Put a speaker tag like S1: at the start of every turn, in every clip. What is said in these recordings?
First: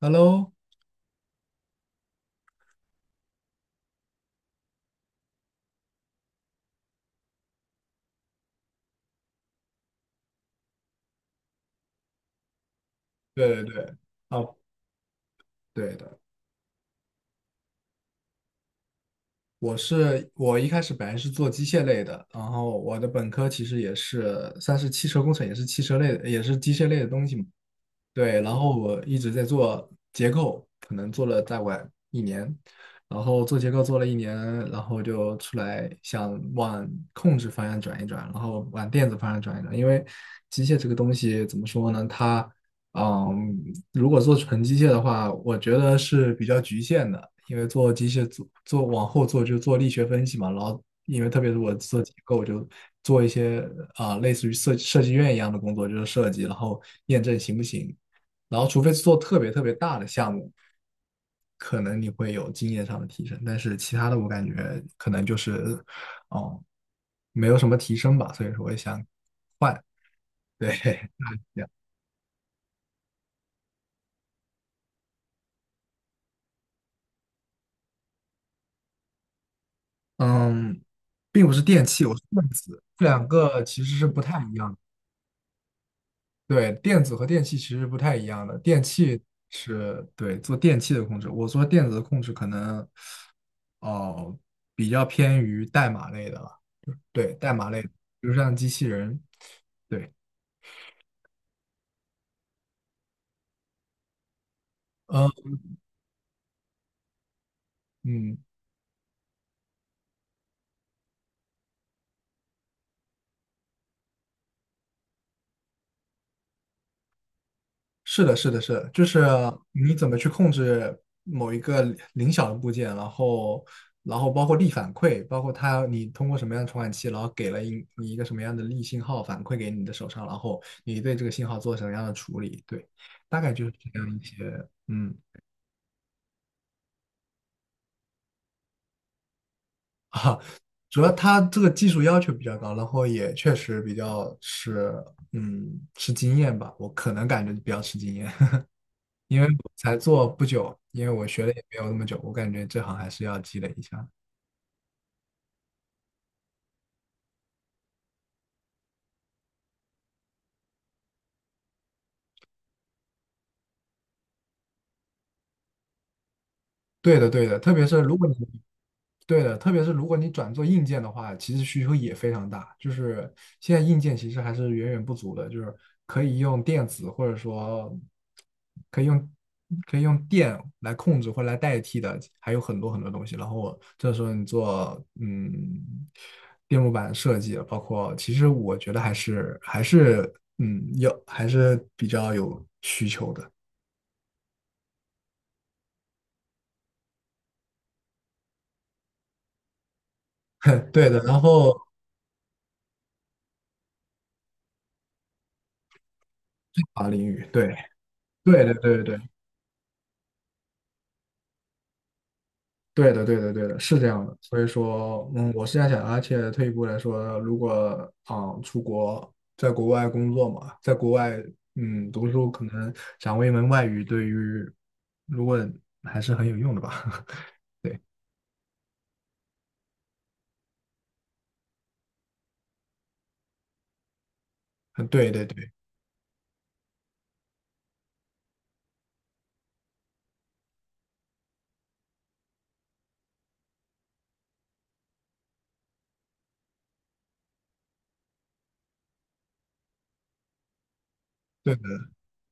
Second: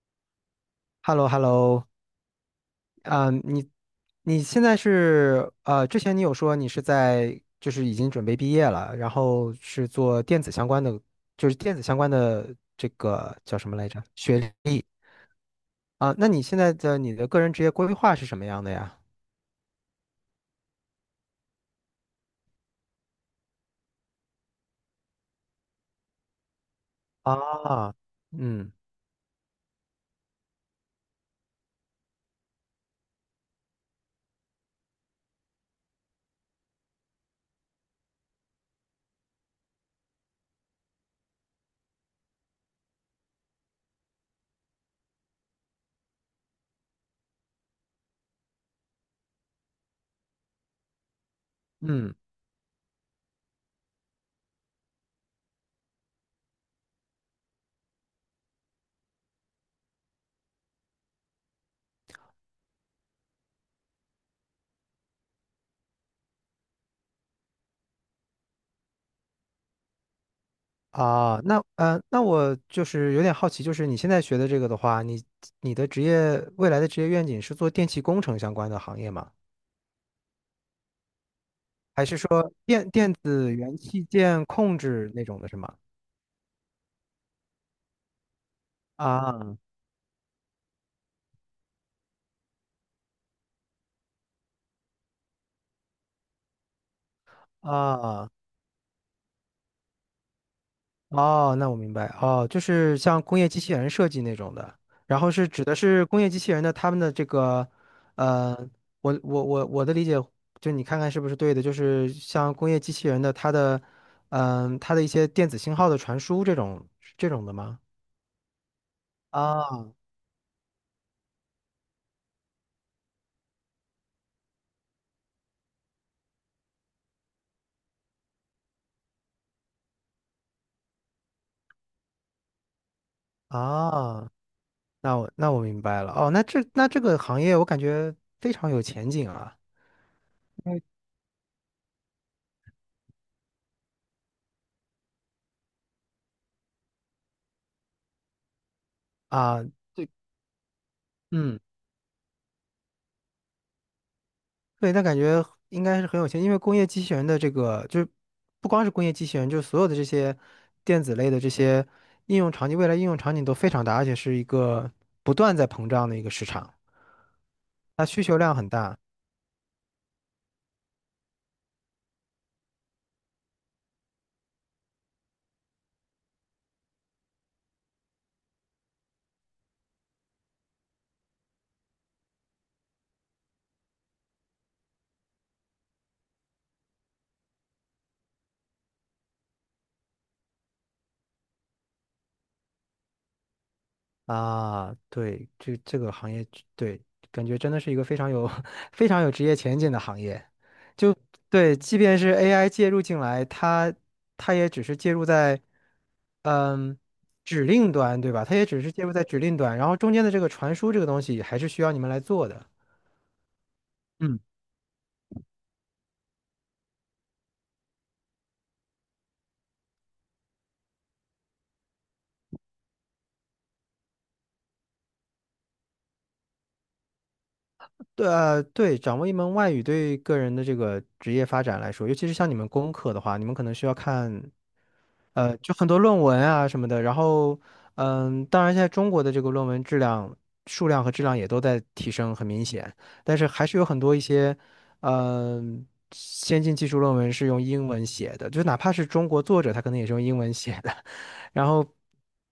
S1: Hello，
S2: h e l l o h e l l o。 啊，你现在是之前你有说你是在就是已经准备毕业了，然后是做电子相关的，就是电子相关的这个叫
S1: 对
S2: 什
S1: 对
S2: 么来
S1: 对，
S2: 着？学
S1: 哦，
S2: 历
S1: 对
S2: 啊，
S1: 的，
S2: 那你的个人职业规划是什么样的呀？
S1: 我一开始本来是做机械类的，然后我的本科其实也是算是汽车工程，也是汽车类的，也是机械类的东西嘛。
S2: 啊，
S1: 对，然
S2: 嗯
S1: 后我一直在做结构，可能做了再晚一年，然后做结构做了一年，然后就出来想往控制方向转一转，然后往电子方向转一转，因为机械这个东西怎么说呢？它，嗯，如果做纯机械的话，我觉得是比较局限的，因为做机械做往后做就做力学分析嘛，然后因为特别是我做结
S2: 嗯
S1: 构就。做一些类似于设计院一样的工作，就是设计，然后验证行不行。然后除非是做特别特别大的项目，可能你会有经验上的提升，但是其他的我感觉可能就是，哦，没有什么提升吧，所以说我也想换，对，
S2: 啊，
S1: 这
S2: 那
S1: 样，
S2: 呃，那我就是有点好奇，就是你现在学的这个的话，你的未来的职业愿景是做电气工程相关的行业吗？
S1: 嗯，并不是电器，
S2: 还
S1: 我
S2: 是
S1: 是电
S2: 说
S1: 子，
S2: 电
S1: 这
S2: 电
S1: 两
S2: 子
S1: 个
S2: 元
S1: 其实
S2: 器
S1: 是不太
S2: 件
S1: 一样
S2: 控
S1: 的。
S2: 制那种的是吗？
S1: 对，电子和电器其实不太一样的，电器
S2: 啊
S1: 是对做电器的控制，我做电子的控制可能哦、比较偏于代码类的了，对，代码类，比
S2: 啊
S1: 如像机器人，对，
S2: 哦，那我明白哦，就是像工业机器人设计那种的，然
S1: 嗯
S2: 后是指的是工业机器人的他们的这个，
S1: 嗯，
S2: 呃，我的理解，就你看看是不是对的，就是像工业机器人的它的，它的一些电子信号的传输这种的吗？
S1: 是的，是的，是的，就是
S2: 啊
S1: 你怎么去控制某一个小的部件，然后，然后包括力反馈，包括它你通过什么样的传感器，然后给了你一个什么样的力信号反馈给你的手上，然后你对这个信号做什么样的处理，对，大概就是这样一
S2: 啊，
S1: 些，嗯
S2: 那我明白了哦，那这个行业我感觉非常有前景啊。
S1: 啊，主要它这个技术要求比较高，然后也确实比较是，嗯，吃经验吧，我可能感觉比较吃经验。因为
S2: 啊，
S1: 我才
S2: 对，
S1: 做不久，因为我学的
S2: 嗯，
S1: 也没有那么久，我感觉这行还是要积累一下。
S2: 对，那感觉应该是很有钱，因为工业机器人的这个就是不光是工业机器人，就是所有的这些电子类的这些应用场景，未来应用场景都非常大，而且是一个不断在膨胀的一个市场，
S1: 对的，对的，特别是
S2: 它
S1: 如
S2: 需
S1: 果你
S2: 求量很大。
S1: 对的，特别是如果你转做硬件的话，其实需求也非常大。就是现在硬件其实还是远远不足的，就是可以用电子或者说可以用可以用电来控制或来代替的，还有很多很多东西。然后这时候你做电路板设计，包括其实我觉得还是有还是比较有需求的。
S2: 啊，对，这个行业，对，感觉真的是一个非常有 非常有职业前景的行业。
S1: 对
S2: 就
S1: 的，然后
S2: 对，即便是 AI 介入进来，它也只是介入在嗯
S1: 法领域，
S2: 指
S1: 对
S2: 令端，对吧？它
S1: 对
S2: 也
S1: 对
S2: 只是
S1: 对
S2: 介入
S1: 对。
S2: 在指令端，然后中间的这个传输这个东西还是需要你们来做的。
S1: 对的，对的，对的，是这样的。
S2: 嗯，
S1: 所以说，嗯，我是这样想的，而且退一步来说，如果出国，在国外工作嘛，在国外读书，可能掌握一门外语，对于如果还是很有用的吧。对，
S2: 对，对，掌握一门外语对个人的这个职业发展来说，尤其是像你们工科的话，你们可能需要看。
S1: 嗯对对对
S2: 就很多论文啊什么的，然后，当然现在中国的这个论文质量、数量和质量也都在提升，很明显，但是还是有很多一些，嗯、先进技术论文是用英文写的，就哪怕是中国作者，他可能也是用英文写的。然
S1: 对的
S2: 后，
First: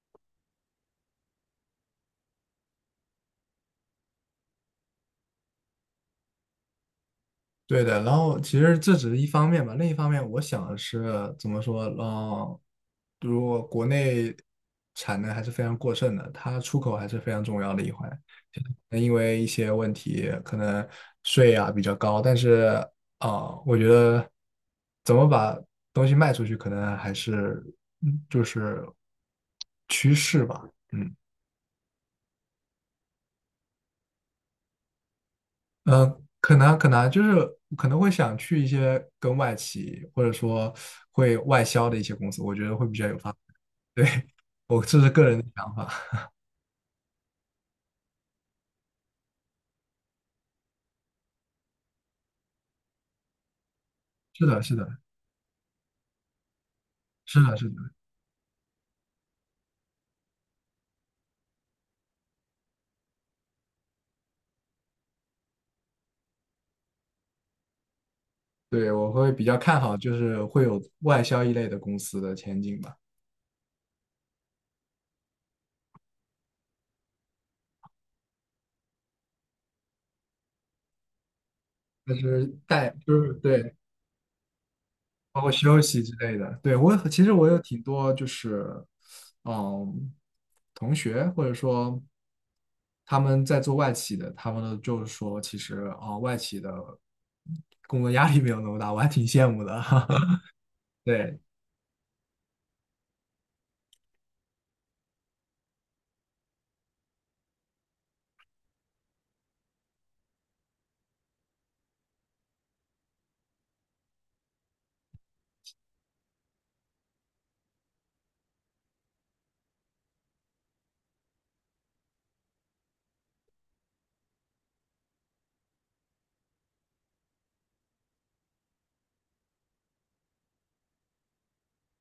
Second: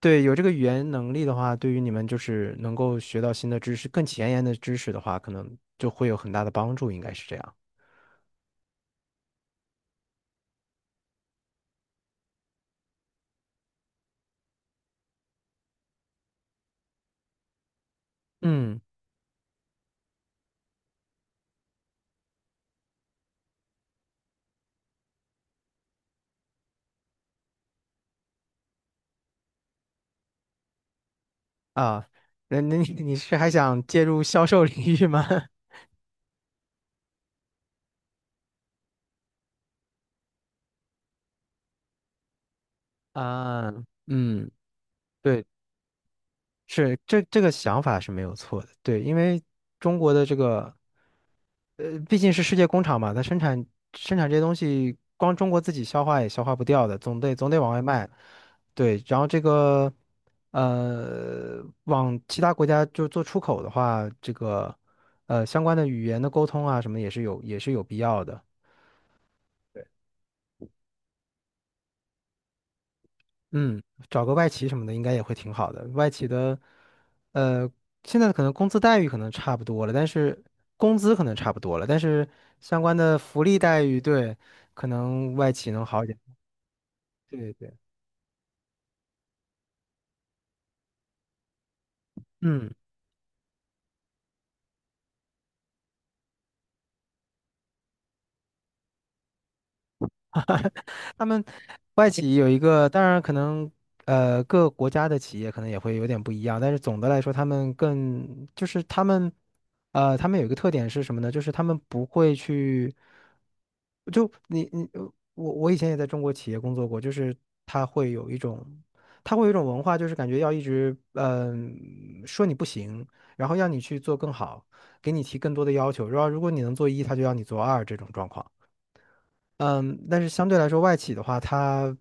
S2: 对，有这个语言能力的话，对于你们就是能够学到新的知识、更前沿的知识的话，可能就会有很大的帮助，应该是这样。
S1: 对的。然后其实这只是一方面吧，另一方面，我想的是怎么说，嗯，如果国内产能还是非常过剩的，它出口还是非常重要的一环。
S2: 嗯
S1: 那因为一些问题，可能税啊比较高，但是我觉得怎么把东西卖出去，可能还是就是趋势吧，嗯
S2: 啊，那你是还想介入销售领域吗？
S1: 可能就是可能会想去一些跟外企或者说会外销的一些公司，我觉得会比较有发，
S2: 啊，
S1: 对，
S2: 嗯，
S1: 我这是个人的
S2: 对，
S1: 想法，
S2: 是这个想法是没有错的，对，因为中国的这个，毕竟是世界工厂嘛，它生产 这些
S1: 是
S2: 东
S1: 的，是的，
S2: 西，光中国自己消化也消化不掉的，总得
S1: 是
S2: 总
S1: 的，
S2: 得
S1: 是
S2: 往
S1: 的，
S2: 外卖，对，然后这个，往其他国家就做出口的话，这个，相关的语言的沟通啊什么也是有必要的。
S1: 对，我会比较看好就是会有外销一类的公司的前景吧。
S2: 嗯，找个外企什么的应该也会挺好的。外企的，呃，现在可能工资待遇可能差不多了，但是工资可能差不多了，但
S1: 就
S2: 是
S1: 是
S2: 相
S1: 带，
S2: 关的
S1: 就是
S2: 福利
S1: 对，
S2: 待遇，对，可能
S1: 包括
S2: 外企
S1: 休
S2: 能
S1: 息
S2: 好一
S1: 之
S2: 点。
S1: 类的。对，我其实我
S2: 对
S1: 有
S2: 对，
S1: 挺多就是，嗯，同学或者说
S2: 嗯。
S1: 他们在做外企的，他们呢就是说，其实外企的工作压力没有那么大，我还挺羡慕的。
S2: 他
S1: 对，
S2: 们外企有一个，当然可能各国家的企业可能也会有点不一样，但是总的来说，他们更就是他们呃他们有一个特点是什么呢？就是他们不会去就你你呃我我以前也在中国企业工作过，就是他会有一种他会有一种文化，就是感觉要一直说你不行，然后要你去做更好，给你提更多的要求，然后如果你能做一，他就要你做二这种状况。嗯，但是相对来说，外企的话，它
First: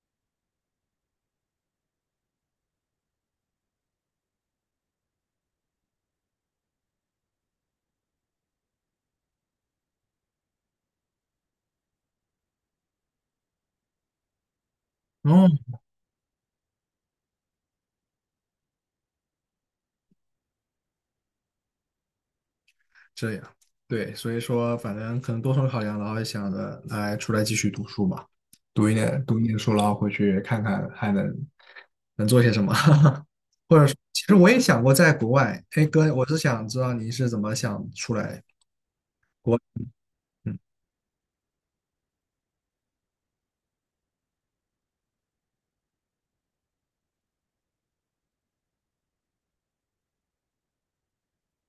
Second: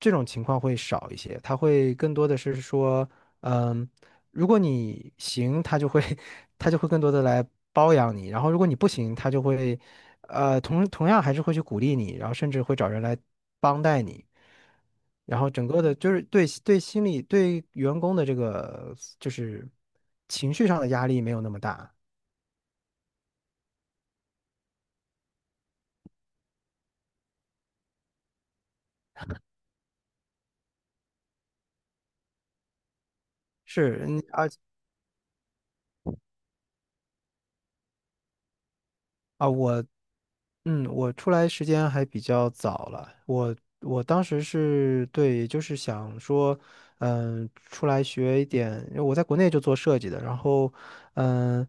S2: 这种情况会少一些，它会更多的是说，嗯，如果你行，他就会 他就会更多的来包养你，然后如果你不行，他就会，同样还是会去鼓励你，然后甚至会找人来帮带你，然后
S1: 嗯，
S2: 整个的就是对对心理对员工的这个就是情绪上的压力没有那么大，
S1: 这样，对，所以说反正可能多重考量，然后想着来出来继续读书吧，读一点书，然后回去看看还能能做些什么？或者说，
S2: 是嗯
S1: 其实
S2: 啊
S1: 我也想过在国外，哎哥，我是想知道你是怎么想出来，
S2: 啊，我
S1: 嗯，
S2: 嗯，我出来时间还比较早了，我当时是对，也就是想说，出来学一点，因为我在国内就做设计的，然后，嗯，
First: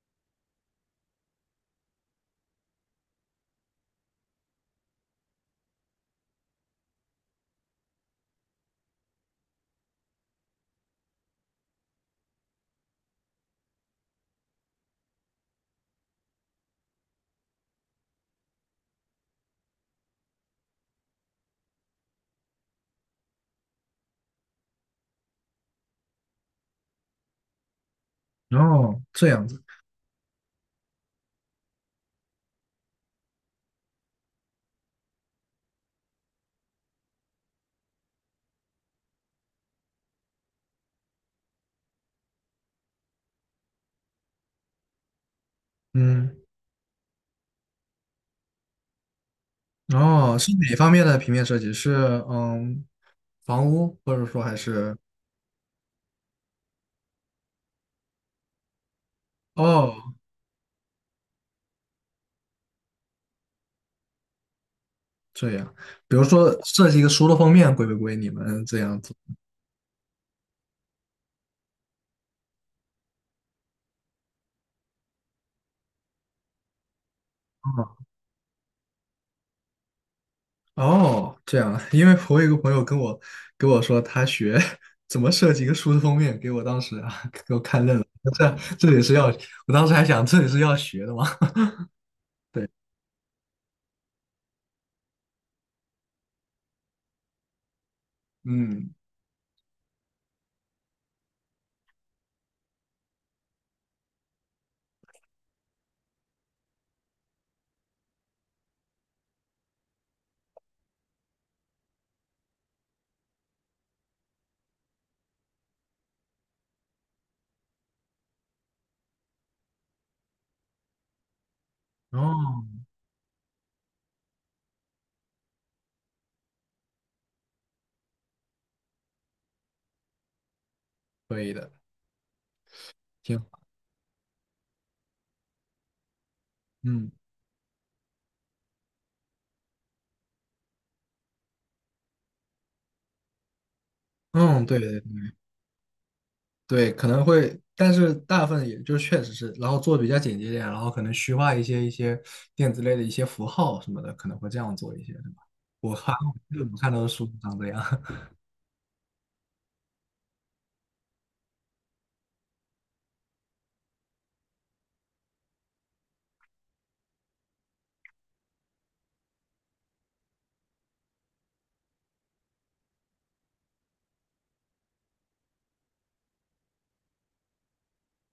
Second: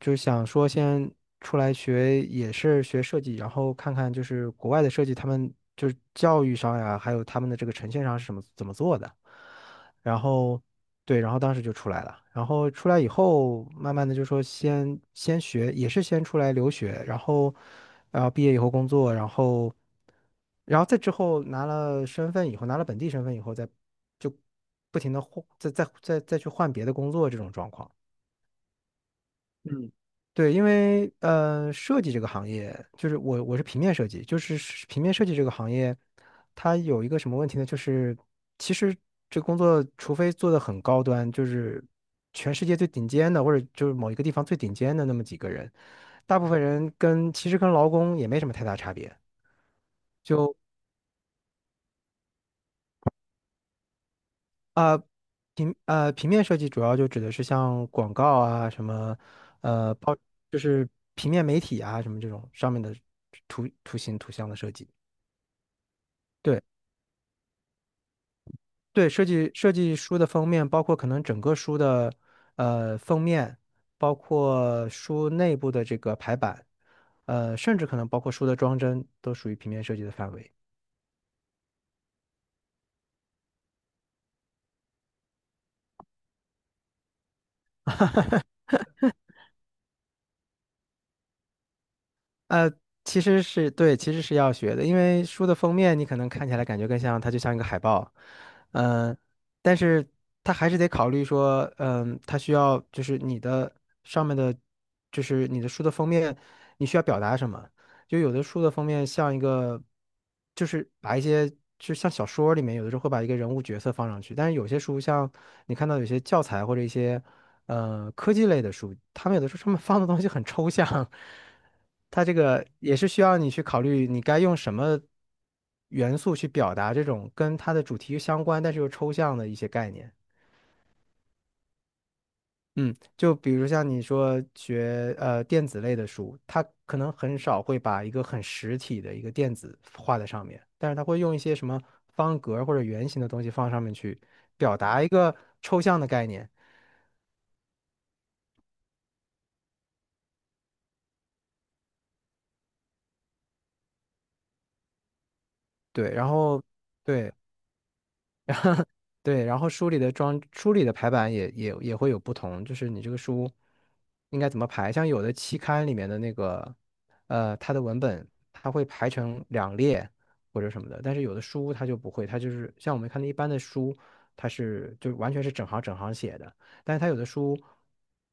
S2: 就是想说先出来学，也是学，设计，然后看看就是国外的设计，他们就是教育上呀，还有他们的这个呈现上是什么怎么做的。然后对，然后当时就出来了。然后出来以后，慢慢的就说先学，也是先出来留学，然后毕业以后工作，然后再之后拿了身份以后，拿了本地身份以后，再就不停的换，再去换别的工作这种状况。
S1: 哦，这样子，
S2: 对，因为设计这个行业，就是我是平面设计，就是平面设计这个行业，它有一个什么问题呢？就是其实这工作，除非做的很高端，就是全世界最顶尖的，或者就是某一个地方最顶尖的那么几个人，
S1: 嗯，
S2: 大部分人跟其实跟劳工也没什么太大差别。
S1: 哦，是
S2: 就
S1: 哪方面的平面设计？是房屋，或者说还
S2: 啊、
S1: 是
S2: 呃平呃平面设计主要就指的是像广告啊什么，呃
S1: 哦
S2: 报就是平面媒体啊什么这种上面的图形图像的设计。
S1: 这样，比如说
S2: 对
S1: 设计一个书的封面归不归你们这样
S2: 对，
S1: 子？
S2: 设计书的封面，包括可能整个书的封面，包括书内部的这个排版，甚至可
S1: 哦
S2: 能包括书的装帧，都属于平面设计的范围。
S1: 哦，这样，因为我有一个朋友跟我说他学 怎么设计一个书的封面，给我当时啊，这这也是要，我当时还想这也是要学的吗？对，
S2: 呃，其实是对，其实是要学的，因为书的封面你可能看起来感觉更像，它就像一个海报，
S1: 嗯。
S2: 嗯、但是它还是得考虑说，它需要就是你的上面的，就是你的书的封面，你需要表达什么？就有的书的封面像一个，就是把一些就像小说里面有的时候会把一个人物角色放上去，但是有些书像你看到有些教材或者一些。科技类的书，他们有的时候他们放的东西很抽象，它这个
S1: 哦，
S2: 也是需要你去考虑你该用什么元素去表达这种跟它的主题相关但是又抽象的一些概念。
S1: 可以的，
S2: 嗯，就
S1: 挺
S2: 比
S1: 好。
S2: 如像你说学电子类的书，它可
S1: 嗯
S2: 能很少会把一个很实体的一个电子画在上面，但是它会用一些什么方格或者圆形的东西放上面去
S1: 嗯，
S2: 表
S1: 对对
S2: 达一个抽象的概念。
S1: 对，可能会，但是大部分也就确实是，然后做的比较简洁一点，然后可能虚化一些电子类的一些符号什么的，可能会这样做一些，对吧？我
S2: 对，
S1: 看
S2: 然后。
S1: 我看到的书
S2: 对，
S1: 长这样。
S2: 对，然后书里的排版也会有不同，就是你这个书应该怎么排。像有的期刊里面的那个，它的文本它会排成两列或者什么的，但是有的书它就不会，它就是像我们看的一般的书，它是就完全是整行整行写的。但是它有的书，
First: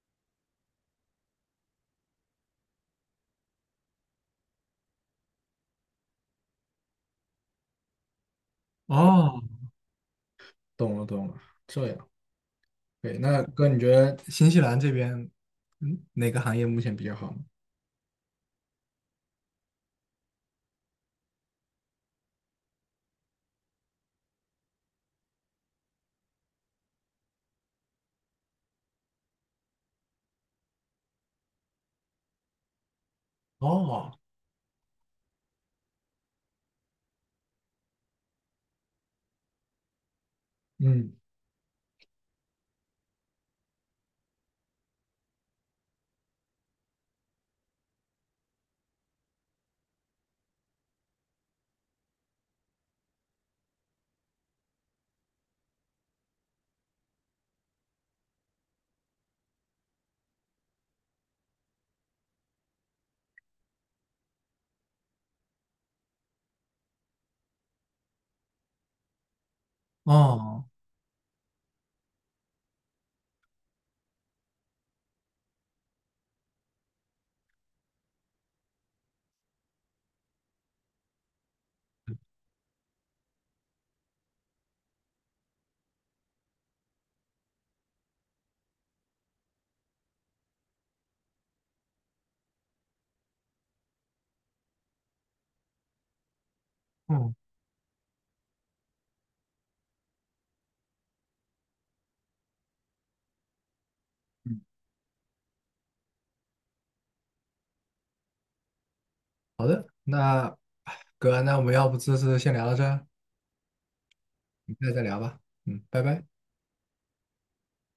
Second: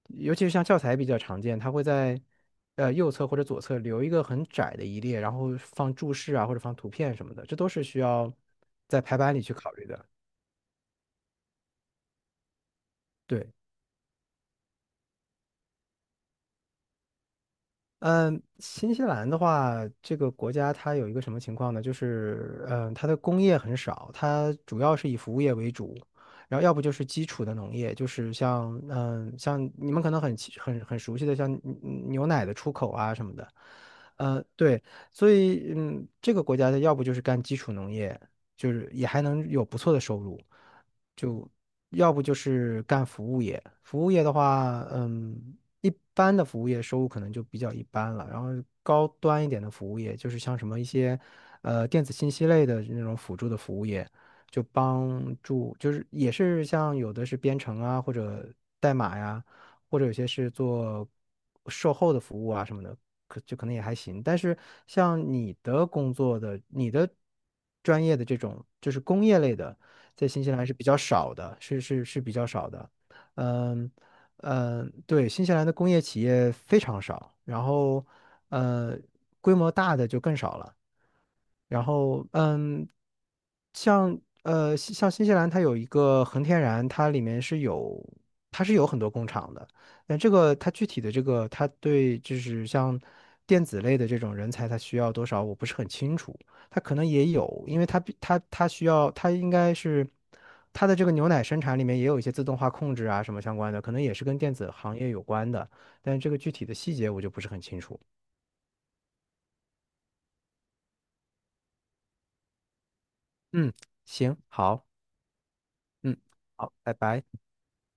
S2: 尤其是像教材比较常见，它会在右侧或者左侧留一个很窄的一列，然后放注释啊或者放图片什么的，这都是需要在排版
S1: 哦，
S2: 里去考虑的。
S1: 懂了懂了，这样。对，那
S2: 对。
S1: 哥，你觉得新西兰这边，嗯，哪个行业目前比较好呢？
S2: 嗯，新西兰的话，这个国家它有一个什么情况呢？就是，它的工业很少，它主要是以服务业为主，然后要不就是基础的农业，就是像，像你们可能很清很很熟悉的，像牛奶的出口啊什么的，
S1: 哦，
S2: 对，所以，这个国家的要不就是干基础农业，就是也还能有不错的收入，
S1: 嗯，
S2: 就要不就是干服务业，服务业的话，一般的服务业收入可能就比较一般了，然后高端一点的服务业，就是像什么一些，电子信息类的那种辅助的服务业，就帮助，就是也是像有的是编程啊或者代码呀。或者有些是做售后的服务啊什么的，可能也还行。但是像你的工作的、你的专业的这种，就是工业类的，在新西
S1: 哦，
S2: 兰是比较少的，是比较少的。嗯嗯，对，新西兰的工业企业非常少，然后呃，规模大的就更少了。然后，像新西兰，它有一个恒天然，它里面是有，它是有很多工厂的。但这个它具体的这个，它对就是像电子类的这种人才，它需要多少，我不是很清楚。它可能也
S1: 嗯
S2: 有，因为它需要，它应该是它的这个牛奶生产里面也有一些自动化控制啊什么相关的，可能也是跟电
S1: 嗯，
S2: 子行业有关的。但这个具体的细节我就不是很清楚。
S1: 那哎哥，那我们要不这次先聊到这儿？
S2: 嗯，行，
S1: 你
S2: 好，
S1: 再聊吧。嗯，拜
S2: 嗯，
S1: 拜。
S2: 好，拜拜。